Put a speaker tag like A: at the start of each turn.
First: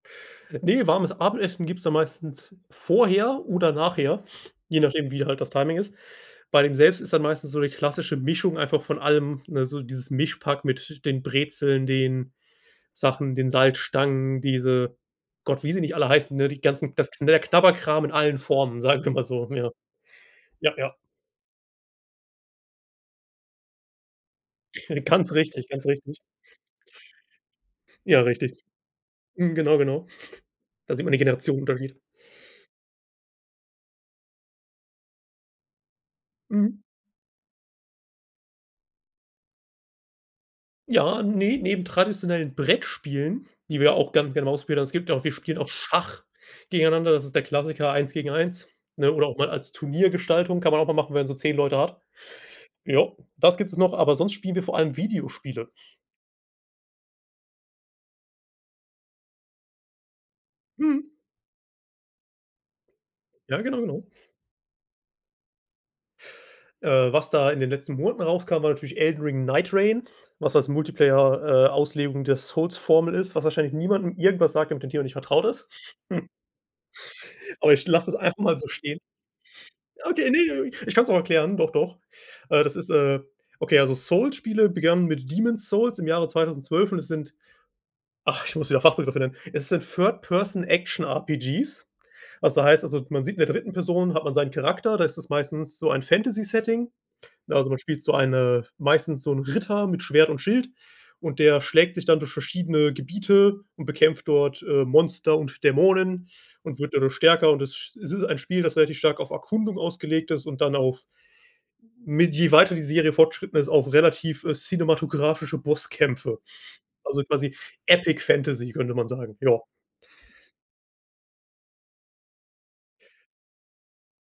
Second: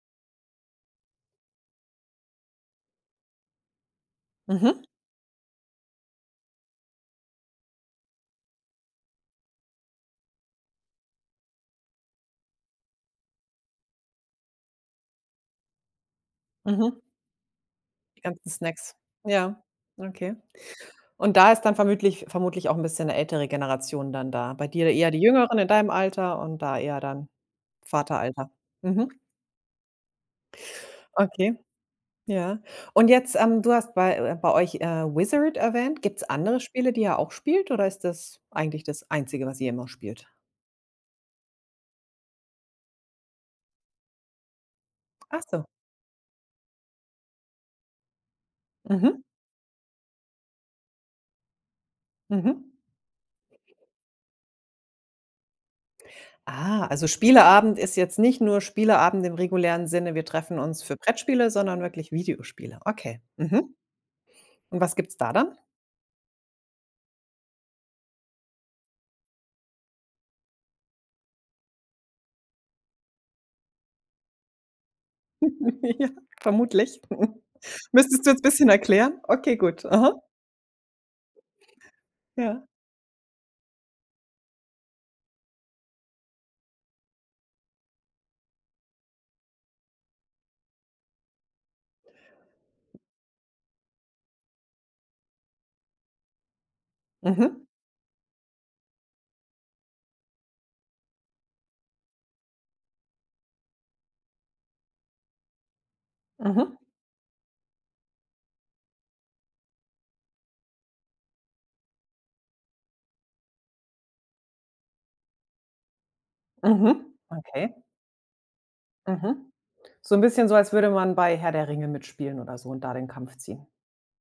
A: Ne, warmes Abendessen gibt's dann meistens vorher oder nachher, je
B: Mhm.
A: nachdem wie halt das Timing ist. Bei dem selbst ist dann meistens so die klassische Mischung einfach von allem, ne? So dieses Mischpack mit den Brezeln, den Sachen, den Salzstangen, diese Gott, wie sie nicht alle heißen, ne, die ganzen
B: Mhm.
A: das knä Knabberkram in
B: Die
A: allen
B: ganzen
A: Formen,
B: Snacks.
A: sagen wir mal so.
B: Ja,
A: Ja.
B: okay.
A: Ja, ja.
B: Und da ist dann vermütlich vermutlich auch 'n bisschen 'ne ältere Generation dann da. Bei dir eher die
A: Ganz
B: Jüngeren
A: richtig,
B: in
A: ganz
B: deinem
A: richtig.
B: Alter und da eher dann
A: Ja,
B: Vateralter.
A: richtig.
B: Mhm.
A: Mhm. Genau, genau. Da sieht man den
B: Okay.
A: Generationenunterschied.
B: Ja. Und jetzt, ähm, du hast bei äh, bei euch, äh, Wizzard erwähnt. Gibt's andere
A: Mhm.
B: Spiele, die ihr auch spielt oder ist das eigentlich das Einzige, was ihr immer spielt?
A: Ja, ne, neben traditionellen Brettspielen, die wir auch ganz gerne mal ausprobiert haben, es gibt auch wir
B: Ach
A: spielen
B: so.
A: auch Schach gegeneinander, das ist der Klassiker eins gegen eins, ne?
B: Mhm.
A: Oder auch mal als Turniergestaltung, kann man auch mal machen, wenn man so 10 Leute hat.
B: Mhm.
A: Ja, das gibt es noch, aber sonst spielen wir vor allem Videospiele.
B: Ah, also Spieleabend ist jetzt nicht nur Spieleabend im regulären Sinne. Wir treffen uns für
A: Mhm.
B: Brettspiele, sondern wirklich Videospiele. Okay,
A: Ja,
B: mhm.
A: genau, genau.
B: Und was gibt's da dann?
A: Äh, was da in den letzten Monaten rauskam, war natürlich Elden Ring Neightreign, was als Multiplayer äh, Auslegung der Souls Formel ist, was wahrscheinlich niemandem irgendwas sagt, der mit dem Thema nicht vertraut ist.
B: Ja, vermutlich.
A: Aber ich lasse es
B: Müsstest du
A: einfach
B: jetzt
A: mal so
B: bisschen
A: stehen.
B: erklären? Okay, gut. Aha.
A: Okay, ne, ich kann's auch erklären, doch, doch. Äh,
B: Ja.
A: das ist, äh okay, also Souls-Spiele begannen mit Demon's Souls im Jahre 2012 und es sind ach, ich muss wieder Fachbegriff nennen, es sind Third Person Action RPGs. Was da heißt also man sieht in der 3. Person hat man seinen Charakter, da ist es meistens so ein Fantasy Setting, ne?
B: Mhm.
A: Also, man spielt so eine meistens so 'n Ritter mit Schwert und Schild und der schlägt sich dann durch verschiedene Gebiete und bekämpft dort, äh, Monster und Dämonen
B: Mhm.
A: und wird dadurch stärker und es sch ist ein Spiel, das relativ stark auf Erkundung ausgelegt ist und dann auf mit je weiter die Serie fortgeschritten ist, auf relativ, äh, cinematografische Bosskämpfe.
B: Mhm.
A: Also quasi
B: Okay.
A: Epic-Fantasy könnte man sagen,
B: Mhm.
A: ja.
B: So 'n bisschen so, als würde man bei Herr der Ringe mitspielen oder so und da den Kampf ziehen.